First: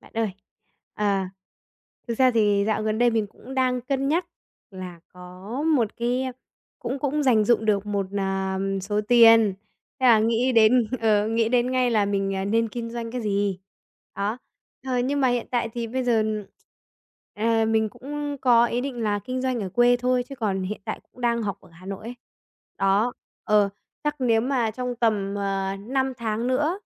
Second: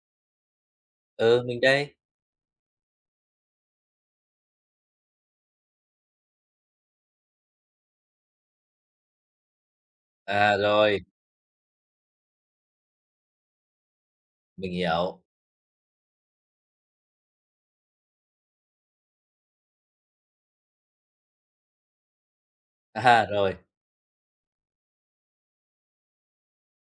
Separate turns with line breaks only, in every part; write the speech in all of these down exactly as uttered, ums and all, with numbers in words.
Bạn ơi, à,
Ừ, mình đây.
thực ra thì dạo gần đây mình cũng đang cân nhắc là có một cái cũng cũng dành dụm được một, à, số tiền, thế là nghĩ
À,
đến
rồi,
ờ, nghĩ đến ngay là mình, à, nên kinh doanh cái gì. Đó,
mình
ờ, nhưng
hiểu.
mà hiện tại thì bây giờ, à, mình cũng có ý định là kinh doanh ở quê thôi, chứ còn hiện tại cũng đang học ở Hà Nội ấy. Đó,
À, rồi,
ờ, chắc nếu mà trong tầm, ờ, năm tháng nữa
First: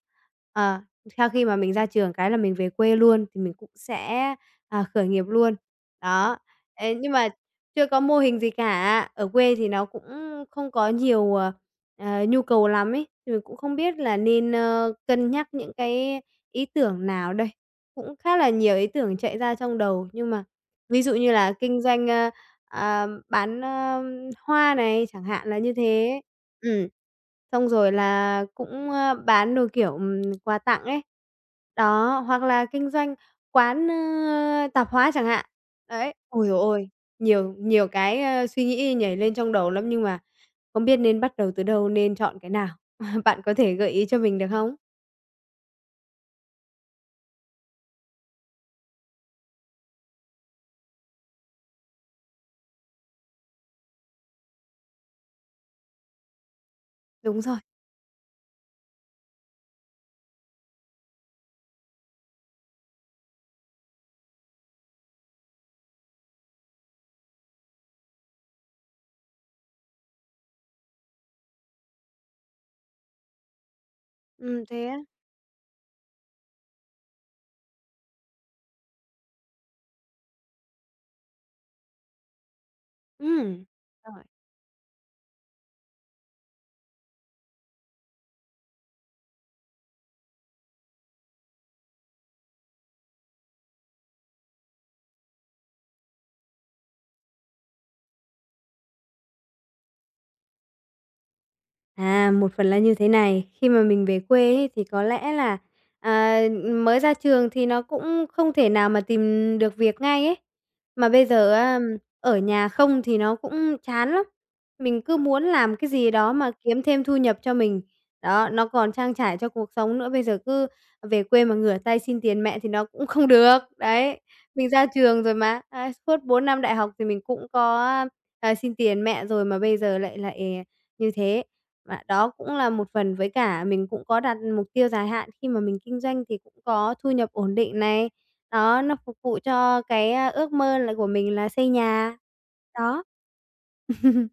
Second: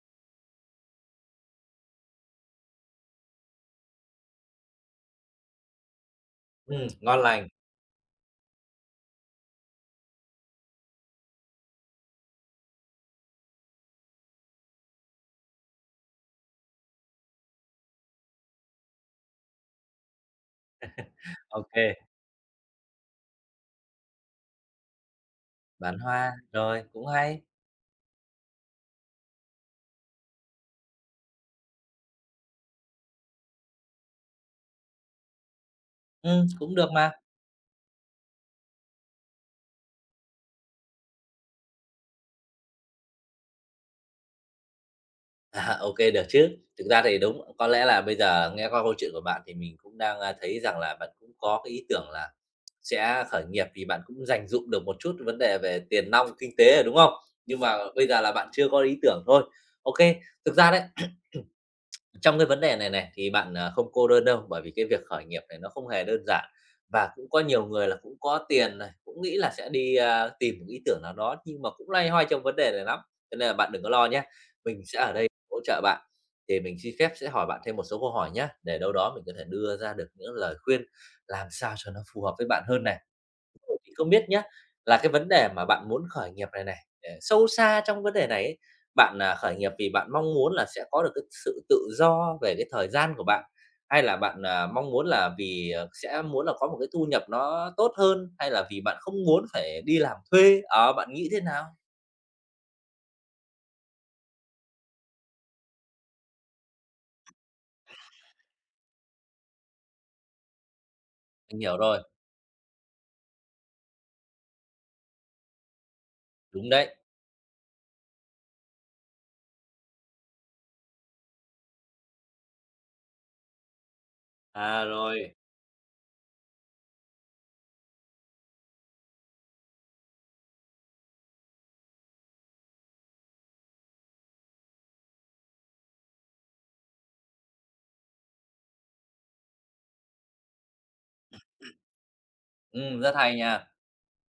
ờ. Sau khi mà mình ra trường cái là mình về quê luôn thì mình cũng sẽ, à, khởi nghiệp luôn. Đó,
ừm,
thế nhưng
ngon
mà
lành.
chưa có mô hình gì cả, ở quê thì nó cũng không có nhiều, ờ, ờ, nhu cầu lắm ấy, thì mình cũng không biết là nên, ơ, cân nhắc những cái ý tưởng nào đây. Cũng khá là nhiều ý tưởng chạy ra trong đầu, nhưng mà ví dụ như là kinh
OK,
doanh, ơ, à, bán, ơ Hoa này, chẳng hạn là như
bán
thế.
hoa, rồi,
Ừm.
cũng hay.
Xong rồi là cũng, ơ, bán đồ, kiểu, ừm, quà tặng ấy. Đó, hoặc là kinh doanh quán, ơ, tạp hóa chẳng hạn. Đấy, ôi
Ừm,
giời
cũng
ôi,
được mà.
nhiều nhiều cái, ơ, suy nghĩ nhảy lên trong đầu lắm, nhưng mà không biết nên bắt đầu từ đâu, nên chọn cái nào. Bạn có thể gợi ý cho mình được không?
À, OK, được chứ. Thực ra thì đúng, có lẽ là bây giờ nghe qua câu chuyện của bạn thì mình cũng đang, a, thấy rằng là bạn cũng có cái ý tưởng là sẽ khởi nghiệp vì bạn cũng dành dụm được một chút vấn đề về tiền nong, kinh tế rồi, đúng không?
Đúng rồi,
Nhưng mà bây giờ là bạn chưa có ý tưởng thôi. OK, thực ra đấy, trong cái vấn đề này này thì bạn, à, không cô đơn đâu, bởi vì cái việc khởi nghiệp này nó không hề đơn giản và cũng có nhiều người là cũng có tiền này, cũng nghĩ là sẽ đi, a, tìm một ý tưởng nào đó nhưng mà cũng loay hoay trong vấn đề này lắm, cho nên là bạn đừng có lo nhé.
ừm,
Mình
thế á.
sẽ ở đây hỗ trợ bạn, thì mình xin phép sẽ hỏi bạn thêm một số câu hỏi nhé để đâu đó mình có thể đưa ra được những lời khuyên làm sao cho nó phù hợp với bạn hơn này,
Ừm.
thì không
Rồi.
biết nhá, là cái vấn đề mà bạn muốn khởi nghiệp này này, ờ, sâu xa trong vấn đề này ấy, bạn, à, khởi nghiệp vì bạn mong muốn là sẽ có được cái sự tự do về cái thời gian của bạn? Hay là bạn, à, mong muốn là vì, ờ, sẽ muốn là có một cái thu nhập nó tốt hơn? Hay là vì bạn không muốn phải đi làm thuê? Ờ, bạn nghĩ thế nào?
À, một phần là như thế này, khi mà mình về quê ấy, thì có lẽ là, à, mới ra trường thì nó cũng không thể nào mà tìm được việc ngay ấy. Mà bây giờ
Mình hiểu
á,
rồi,
ở nhà không thì nó cũng chán lắm, mình cứ muốn làm cái gì đó mà
đúng
kiếm
đấy.
thêm thu nhập cho mình. Đó, nó còn trang trải cho cuộc sống nữa, bây giờ cứ về quê mà ngửa tay xin tiền mẹ thì nó cũng không được. Đấy, mình
À,
ra trường rồi
rồi,
mà, đấy, suốt bốn năm đại học thì mình cũng có, à, xin tiền mẹ rồi mà bây giờ lại lại như thế. Và đó cũng là một phần, với cả mình cũng có đặt mục tiêu dài hạn khi mà mình kinh doanh thì cũng có thu nhập ổn định này, đó, nó phục vụ cho cái, a, ước mơ là của mình là xây nhà.
ừm,
Đó,
rất hay nha.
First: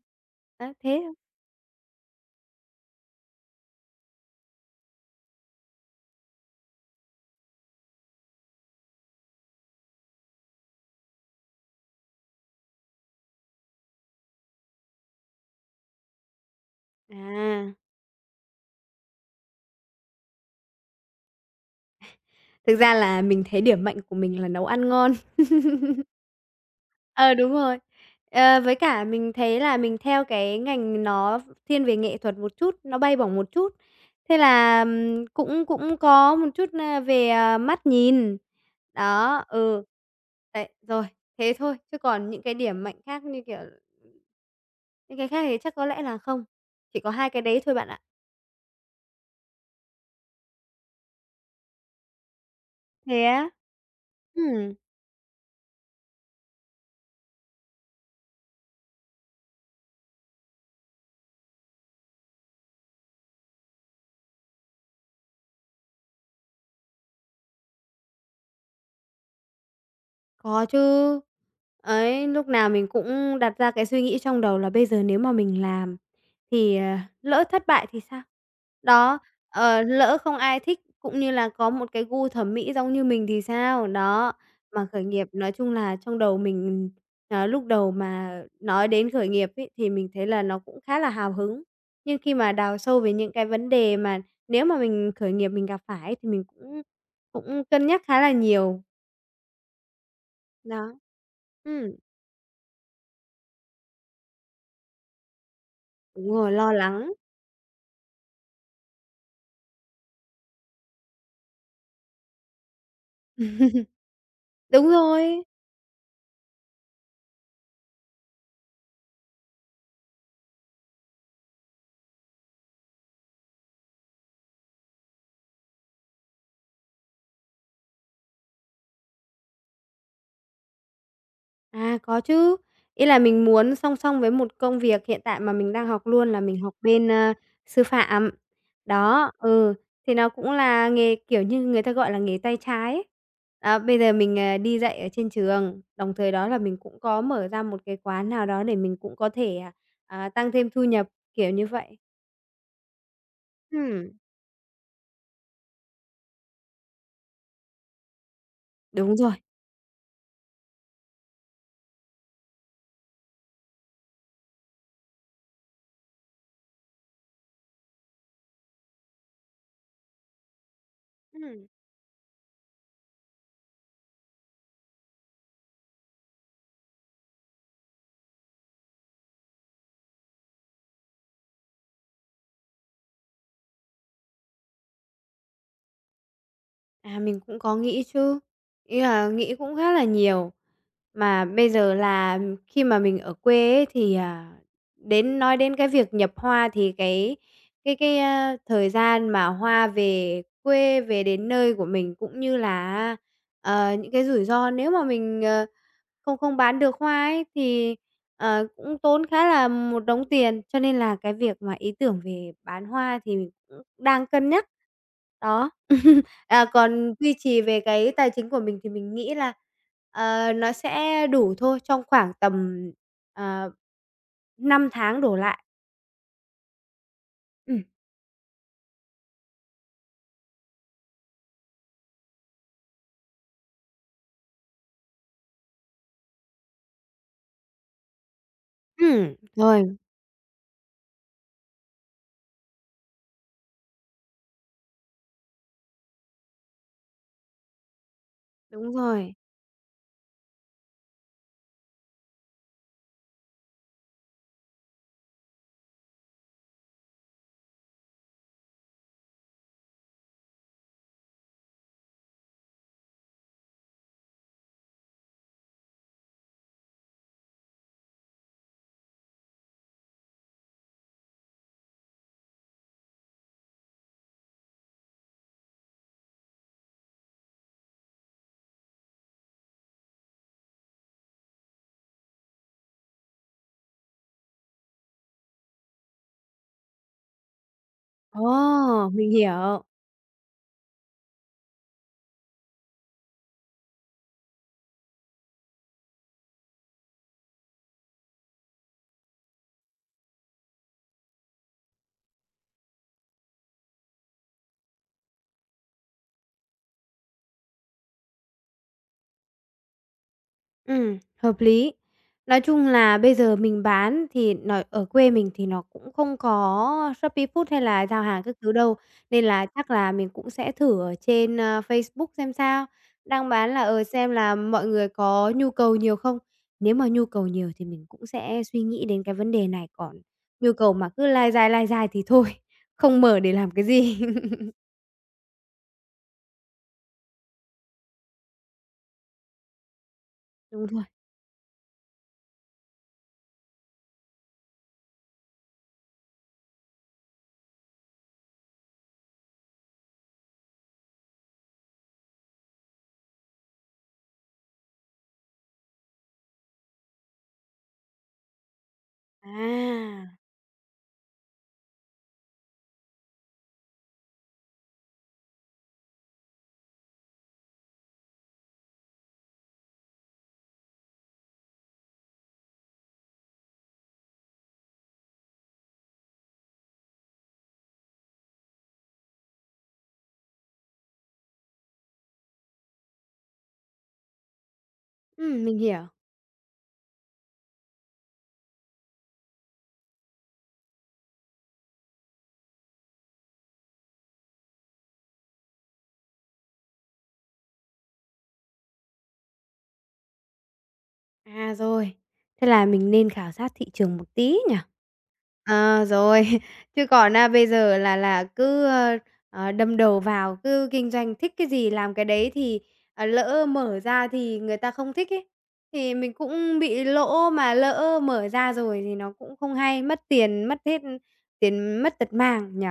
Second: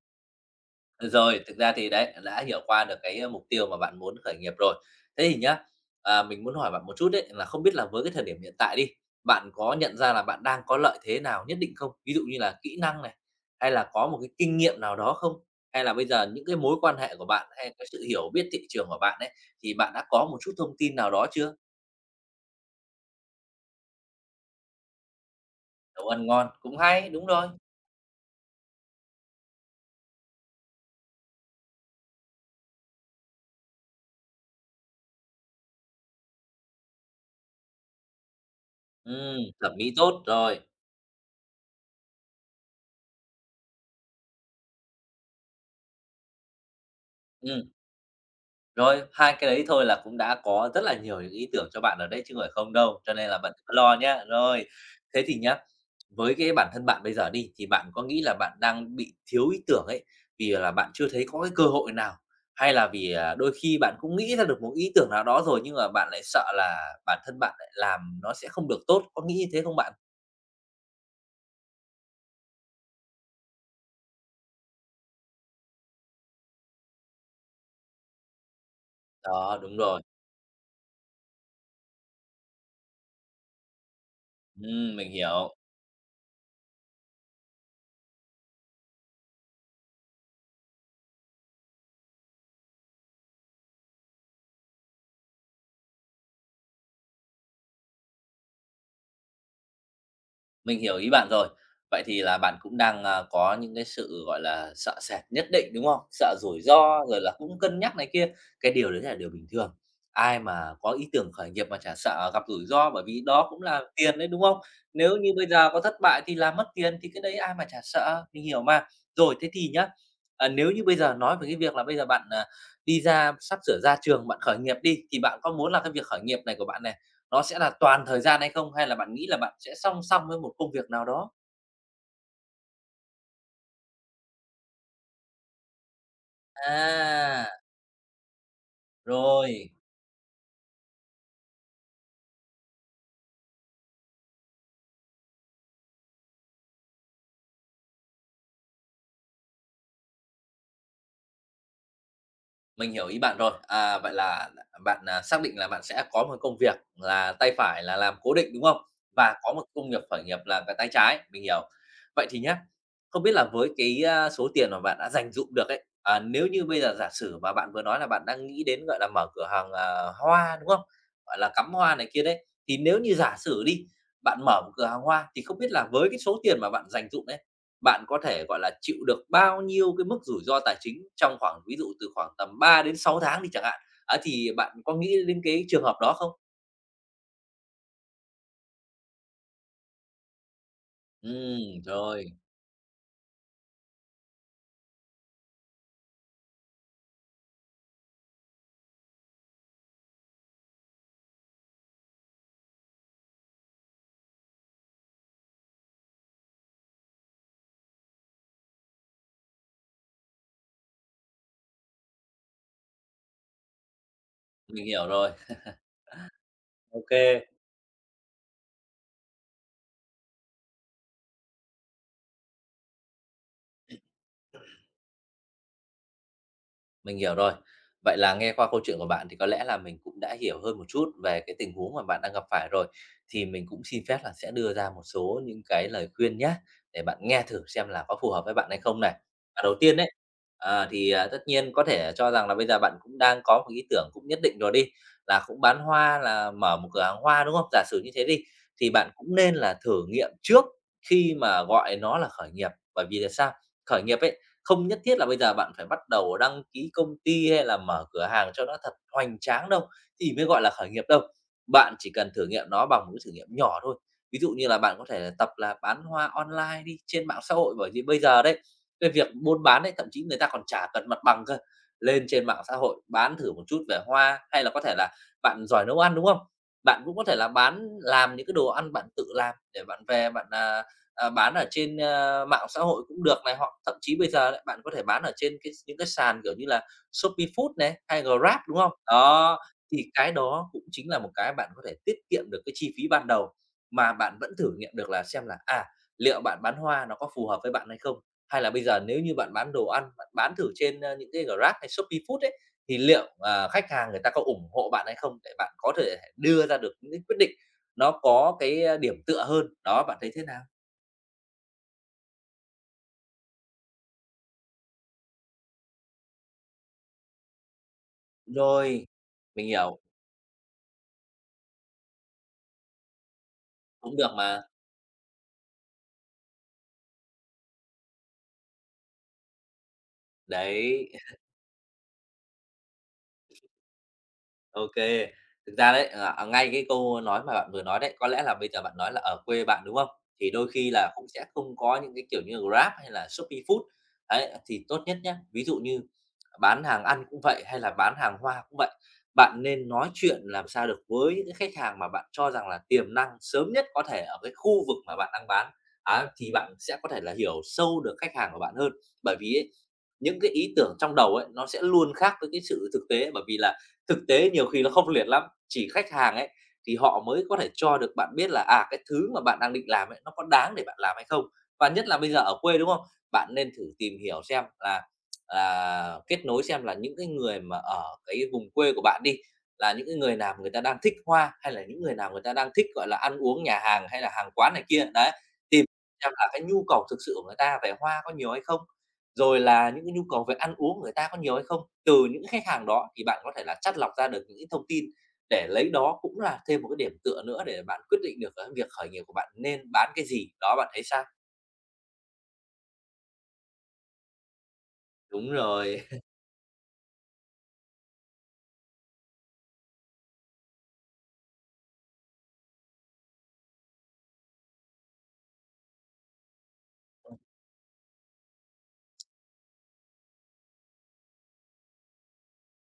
đó, thế thôi.
Rồi, thực ra thì đấy, đã hiểu qua được cái, a, mục tiêu mà bạn muốn khởi nghiệp rồi. Thế thì nhá, à, mình muốn hỏi bạn một chút đấy là không biết là với cái thời điểm hiện tại đi, bạn có nhận ra là bạn đang có lợi thế nào nhất định không? Ví dụ như là kỹ năng này, hay là có một cái kinh nghiệm nào đó không? Hay là bây giờ những cái mối quan hệ của bạn,
À,
hay cái sự hiểu biết thị trường của bạn ấy, thì bạn đã có một chút thông tin nào đó chưa?
thực ra là mình thấy điểm mạnh của mình là nấu ăn ngon.
Nấu ăn ngon, cũng hay, đúng
Ờ,
rồi.
đúng rồi. Ờ, với cả mình thấy là mình theo cái ngành nó thiên về nghệ thuật một chút, nó bay bổng một chút, thế là, ừm, cũng cũng có một chút, a, về, à, mắt nhìn.
Ừm,
Đó,
thẩm
ừ.
mỹ tốt, rồi.
Đấy, rồi, thế thôi, chứ còn những cái điểm mạnh khác như kiểu những cái khác thì chắc có lẽ là không, chỉ có hai cái đấy
Ừm.
thôi bạn ạ.
Rồi, hai cái đấy thôi là cũng đã có rất là nhiều những ý tưởng cho bạn ở đấy chứ không phải không đâu, cho
Thế
nên là
á?
bạn đừng có lo nhá. Rồi,
Ừm.
thế thì nhá, với cái bản thân bạn bây giờ đi, thì bạn có nghĩ là bạn đang bị thiếu ý tưởng ấy, vì là bạn chưa thấy có cái cơ hội nào, hay là vì, à, đôi khi bạn cũng nghĩ ra được một ý tưởng nào đó rồi nhưng mà bạn lại sợ là bản thân bạn lại làm nó sẽ không được tốt, có nghĩ như thế không bạn?
Có chứ. Ấy, lúc nào mình cũng đặt ra cái suy nghĩ trong đầu là bây giờ nếu mà mình làm thì, ờ, lỡ thất bại thì sao? Đó,
Đó, đúng
ờ,
rồi.
lỡ không ai thích cũng như là có một cái gu thẩm mỹ giống như mình thì sao? Đó, mà
Ừm,
khởi
mình
nghiệp nói
hiểu.
chung là trong đầu mình, ờ, lúc đầu mà nói đến khởi nghiệp ấy, thì mình thấy là nó cũng khá là hào hứng. Nhưng khi mà đào sâu về những cái vấn đề mà nếu mà mình khởi nghiệp mình gặp phải thì mình cũng cũng cân nhắc khá là nhiều.
Mình
Đó,
hiểu ý bạn rồi.
ừ
Vậy thì là bạn cũng đang, à, có những cái sự, gọi là, sợ sệt nhất định, đúng không?
Đúng
Sợ
rồi,
rủi
lo
ro
lắng.
rồi là cũng cân nhắc này kia, cái điều đấy là điều bình thường. Ai mà có ý tưởng khởi nghiệp mà chả sợ gặp rủi ro, bởi vì đó cũng là tiền đấy, đúng không?
Đúng
Nếu như
rồi.
bây giờ có thất bại thì là mất tiền, thì cái đấy ai mà chả sợ, mình hiểu mà. Rồi, thế thì nhá, à, nếu như bây giờ nói về cái việc là bây giờ bạn, à, đi ra sắp sửa ra trường, bạn khởi nghiệp đi, thì bạn có muốn là cái việc khởi nghiệp này của bạn này nó sẽ là toàn thời gian hay không? Hay là bạn nghĩ là bạn sẽ song song với một công việc nào đó?
À, có chứ. Ý là mình muốn song song với một công việc hiện tại mà mình đang học luôn là mình học bên, a,
À,
sư phạm. Đó,
rồi.
ừ, thì nó cũng là nghề, kiểu như, người ta gọi là nghề tay trái ấy. Đó, bây giờ mình, ờ, đi dạy ở trên trường, đồng thời đó là mình cũng có mở ra một cái quán nào đó để mình cũng có thể, à, à, tăng thêm thu nhập, kiểu như vậy.
Mình hiểu ý bạn rồi. À,
Ừm,
vậy là bạn, à, xác định là bạn sẽ có một công việc là tay phải là làm cố định, đúng không?
đúng rồi.
Và có một công nghiệp khởi nghiệp là cái tay trái, mình hiểu. Vậy thì nhé, không biết là với cái, a, số tiền mà bạn đã dành dụm được ấy, à, nếu như bây giờ giả sử mà bạn vừa nói là bạn đang nghĩ đến, gọi là, mở cửa hàng, à, hoa, đúng không? Gọi là,
Ừm.
cắm hoa này kia đấy, thì nếu như giả sử đi, bạn mở một cửa hàng hoa thì không biết là với cái số tiền mà bạn dành dụm đấy bạn có thể, gọi là, chịu được bao nhiêu cái mức rủi ro tài chính trong khoảng ví dụ từ khoảng tầm ba đến sáu tháng đi chẳng hạn. Á, thì bạn có nghĩ đến cái trường hợp đó không?
À, mình cũng có nghĩ chứ, ý là nghĩ cũng khá là nhiều.
Ừ,
Mà bây giờ
rồi,
là khi mà mình ở quê ấy thì, à, đến nói đến cái việc nhập hoa thì cái cái cái, a, thời gian mà hoa về quê, về đến nơi của mình cũng như là ờ, những cái rủi ro nếu mà mình, ờ, không không bán được hoa ấy thì, ờ, cũng tốn khá là một đống tiền, cho nên là cái việc mà ý tưởng về bán hoa thì mình cũng đang cân nhắc.
mình hiểu rồi.
Đó. À, còn duy
OK.
trì về cái tài chính của mình thì mình nghĩ là, ờ, nó sẽ đủ thôi, trong khoảng tầm, ờ, năm tháng đổ lại.
Mình hiểu rồi.
Ừm.
Vậy là nghe qua câu chuyện của bạn thì có lẽ là mình cũng đã hiểu hơn một chút về cái tình huống mà bạn đang gặp phải rồi. Thì mình cũng xin phép là sẽ đưa ra một số những cái lời khuyên nhé để bạn nghe thử xem là có phù hợp với bạn hay không này.
Ừm,
Và đầu
rồi,
tiên đấy à, thì, à, tất nhiên có thể cho rằng là bây giờ bạn cũng đang có một ý tưởng cũng nhất định rồi đi, là cũng bán hoa, là mở một cửa hàng hoa, đúng không? Giả sử như thế đi, thì
đúng
bạn
rồi.
cũng nên là thử nghiệm trước khi mà gọi nó là khởi nghiệp. Bởi vì là sao? Khởi nghiệp ấy, không nhất thiết là bây giờ bạn phải bắt đầu đăng ký công ty hay là mở cửa hàng cho nó thật hoành tráng đâu thì mới gọi là khởi nghiệp đâu. Bạn chỉ cần thử nghiệm nó bằng một cái thử nghiệm nhỏ thôi. Ví dụ như là bạn có thể là tập là bán hoa online đi trên mạng xã hội, bởi vì bây giờ đấy cái việc buôn bán đấy thậm chí người ta còn chả cần mặt bằng cơ, lên trên mạng xã hội bán thử một chút về hoa, hay là có thể là bạn giỏi nấu ăn đúng không, bạn cũng có thể là bán làm những cái đồ ăn bạn tự làm để bạn về bạn à, à, bán ở trên, ơ, mạng xã hội cũng được này, hoặc thậm chí bây giờ đấy, bạn có thể bán ở trên cái những cái sàn, kiểu như là Shopee Food này, hay Grab, đúng không?
Ồ, mình
Đó,
hiểu.
thì cái đó cũng chính là một cái bạn có thể tiết kiệm được cái chi phí ban đầu, mà bạn vẫn thử nghiệm được là xem là, à, liệu bạn bán hoa nó có phù hợp với bạn hay không? Hay là bây giờ nếu như bạn bán đồ ăn, bạn bán thử trên, ơ, những cái Grab hay Shopee Food ấy, thì liệu, ờ, khách hàng người ta có ủng hộ bạn hay không? Để bạn có thể đưa ra được những cái quyết định nó có cái, a, điểm tựa hơn. Đó, bạn thấy thế nào?
Ừm, hợp lý. Nói chung là bây giờ mình bán thì nó ở quê mình thì nó cũng không có Shopee Food hay là giao hàng các thứ đâu,
Rồi,
nên là
mình
chắc
hiểu,
là mình cũng sẽ thử ở trên, a, Facebook xem sao, đang bán là, ờ,
cũng
xem
được
là
mà.
mọi người có nhu cầu nhiều không. Nếu mà nhu cầu nhiều thì mình cũng sẽ suy nghĩ đến cái vấn đề này, còn nhu cầu mà
Đấy,
cứ lai dai, lai dai thì thôi, không mở để làm cái gì.
OK, thực ra đấy, ờ, à, ngay cái câu nói mà bạn vừa nói đấy, có lẽ là bây giờ bạn nói là ở quê bạn, đúng không? Thì đôi
Đúng
khi
rồi.
là cũng sẽ không có những cái, kiểu như, Grab hay là Shopee Food. Đấy, thì tốt nhất nhé. Ví dụ như bán hàng ăn cũng vậy, hay là bán hàng hoa cũng vậy, bạn nên nói chuyện làm sao được với những khách hàng mà bạn cho rằng là tiềm năng sớm nhất có thể ở cái khu vực mà bạn đang bán. Á, thì bạn sẽ có thể là hiểu sâu được khách hàng của bạn hơn. Bởi
À,
vì ấy, những cái ý tưởng trong đầu ấy, nó sẽ luôn khác với cái sự thực tế, bởi vì là thực tế nhiều khi nó không liệt lắm, chỉ khách hàng ấy thì họ mới có thể cho được bạn biết là, à, cái thứ mà bạn đang định làm ấy, nó có đáng để bạn làm hay không? Và nhất là bây giờ ở quê, đúng không? Bạn nên thử tìm hiểu xem là, à, kết nối xem là những cái người mà ở cái vùng quê của bạn đi, là những cái người nào người ta đang thích hoa, hay là những người nào người ta đang thích, gọi là, ăn uống nhà hàng hay là hàng quán này kia, đấy.
ừm, mình
Tìm
hiểu.
xem là cái nhu cầu thực sự của người ta về hoa có nhiều hay không? Rồi là những cái nhu cầu về ăn uống của người ta có nhiều hay không. Từ những khách hàng đó thì bạn có thể là chắt lọc ra được những thông tin để lấy đó cũng là thêm một cái điểm tựa nữa để bạn quyết định được cái việc khởi nghiệp của bạn nên bán cái gì, đó, bạn thấy sao?
À, rồi. Thế là mình nên khảo sát thị trường một tí nhỉ?
Đúng rồi.
Ờ, rồi. Chứ còn á bây giờ là là cứ, ơ, ờ, đâm đầu vào, cứ kinh doanh thích cái gì làm cái đấy thì, ờ, lỡ mở ra thì người ta không thích ấy, thì mình cũng bị lỗ, mà lỡ mở ra rồi thì nó cũng không hay, mất tiền, mất hết tiền mất tật mang nhỉ?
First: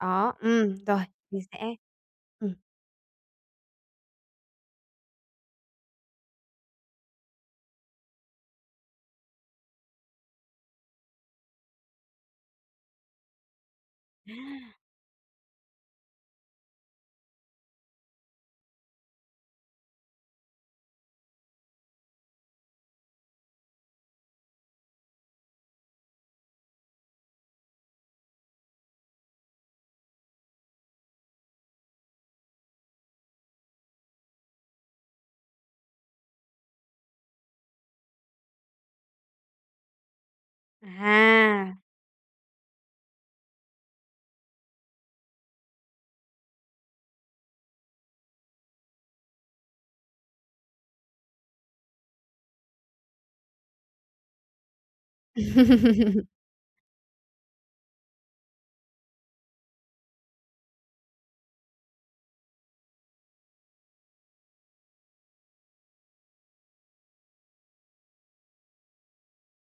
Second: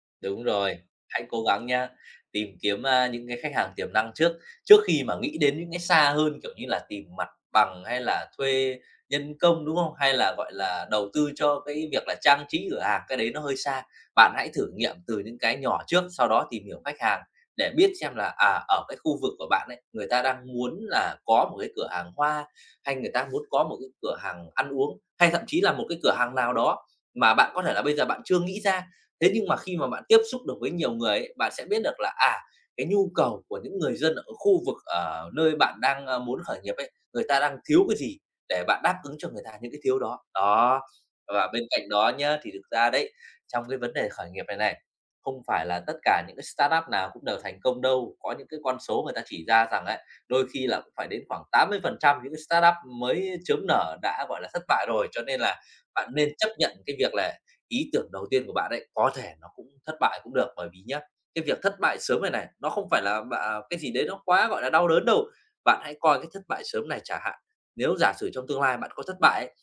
Đó,
Đúng rồi,
ừm, rồi,
hãy
mình
cố
sẽ
gắng nha, tìm
ừm,
kiếm, a, những cái khách hàng tiềm năng trước, trước khi mà nghĩ đến những cái xa hơn, kiểu như là tìm mặt bằng hay là thuê nhân công, đúng không? Hay là, gọi là, đầu tư cho cái việc là trang trí cửa hàng, cái đấy nó hơi xa. Bạn hãy thử nghiệm từ những cái nhỏ trước, sau đó tìm hiểu khách hàng để biết xem là, à, ở cái khu vực của bạn ấy, người ta đang muốn là có một cái cửa hàng hoa, hay người ta muốn có một cái cửa hàng ăn uống, hay thậm chí là một cái cửa hàng nào đó mà bạn có thể là bây giờ bạn chưa nghĩ ra. Thế nhưng mà khi mà bạn tiếp xúc được với nhiều người ấy, bạn sẽ biết được là, à, cái nhu cầu của những người dân ở khu vực, ở nơi bạn đang, a, muốn khởi nghiệp ấy, người ta đang thiếu cái gì để bạn đáp ứng cho người ta những cái thiếu đó. Đó, và bên
à.
cạnh đó nhá, thì thực ra đấy, trong cái vấn đề khởi nghiệp này này, không phải là tất cả những cái startup nào cũng đều thành công đâu. Có những cái con số người ta chỉ ra rằng ấy, đôi khi là cũng phải đến khoảng tám mươi phần trăm những cái startup mới chớm nở đã, gọi là, thất bại rồi. Cho nên là bạn nên chấp nhận cái việc là ý tưởng đầu tiên của bạn ấy có thể nó cũng thất bại cũng được. Bởi vì nhá, cái việc thất bại sớm này này, nó không phải là bạ cái gì đấy nó quá, gọi là, đau đớn đâu. Bạn hãy coi cái thất bại sớm này chả hạn, nếu giả sử trong tương lai bạn có thất bại ấy,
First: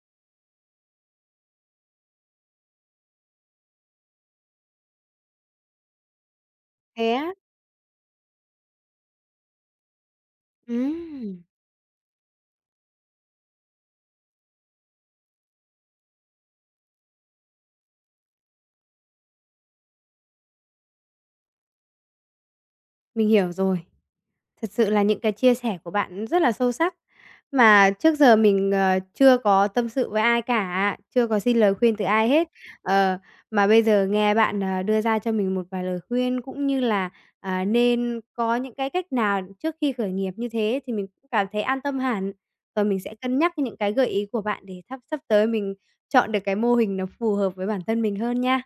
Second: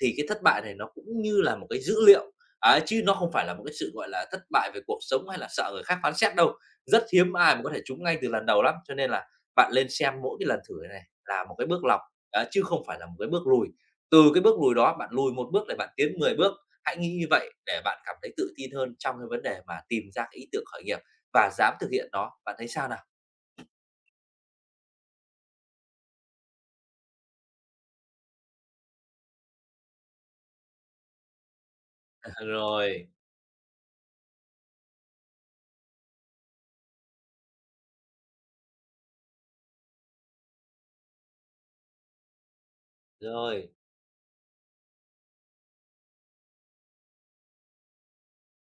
thì cái thất bại này nó cũng như là một cái dữ liệu, ấy, chứ nó không phải là một cái sự, gọi là, thất bại về cuộc sống hay là sợ người khác phán xét đâu. Rất
Thế á?
hiếm ai mà có thể trúng ngay từ lần đầu lắm, cho nên là bạn lên xem mỗi cái lần thử này này
Ừm,
là một cái bước lọc, á, chứ không phải là một cái bước lùi. Từ cái bước lùi đó bạn lùi một bước để bạn tiến mười bước, hãy nghĩ như vậy để bạn cảm thấy tự tin hơn trong cái vấn đề mà tìm ra cái ý tưởng khởi nghiệp và dám thực hiện nó. Bạn thấy sao nào?
mình hiểu rồi. Thật sự là những cái chia sẻ của bạn rất là sâu sắc, mà trước giờ mình, ờ, chưa có tâm sự với ai cả, chưa có xin lời khuyên từ ai hết.
Rồi,
Ờ, mà bây giờ nghe bạn, ờ, đưa ra cho mình một vài lời khuyên cũng như là, à, nên có những cái cách nào trước khi khởi nghiệp như thế thì mình cũng cảm thấy an tâm hẳn. Rồi mình sẽ cân nhắc
rồi.
những cái gợi ý của bạn để thắp sắp tới mình chọn được cái mô hình nó phù hợp với bản thân mình hơn nha.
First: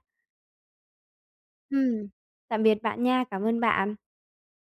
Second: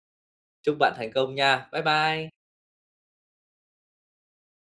Chúc bạn thành công nha. Bye
Ừm,
bye.
tạm biệt bạn nha, cảm ơn bạn.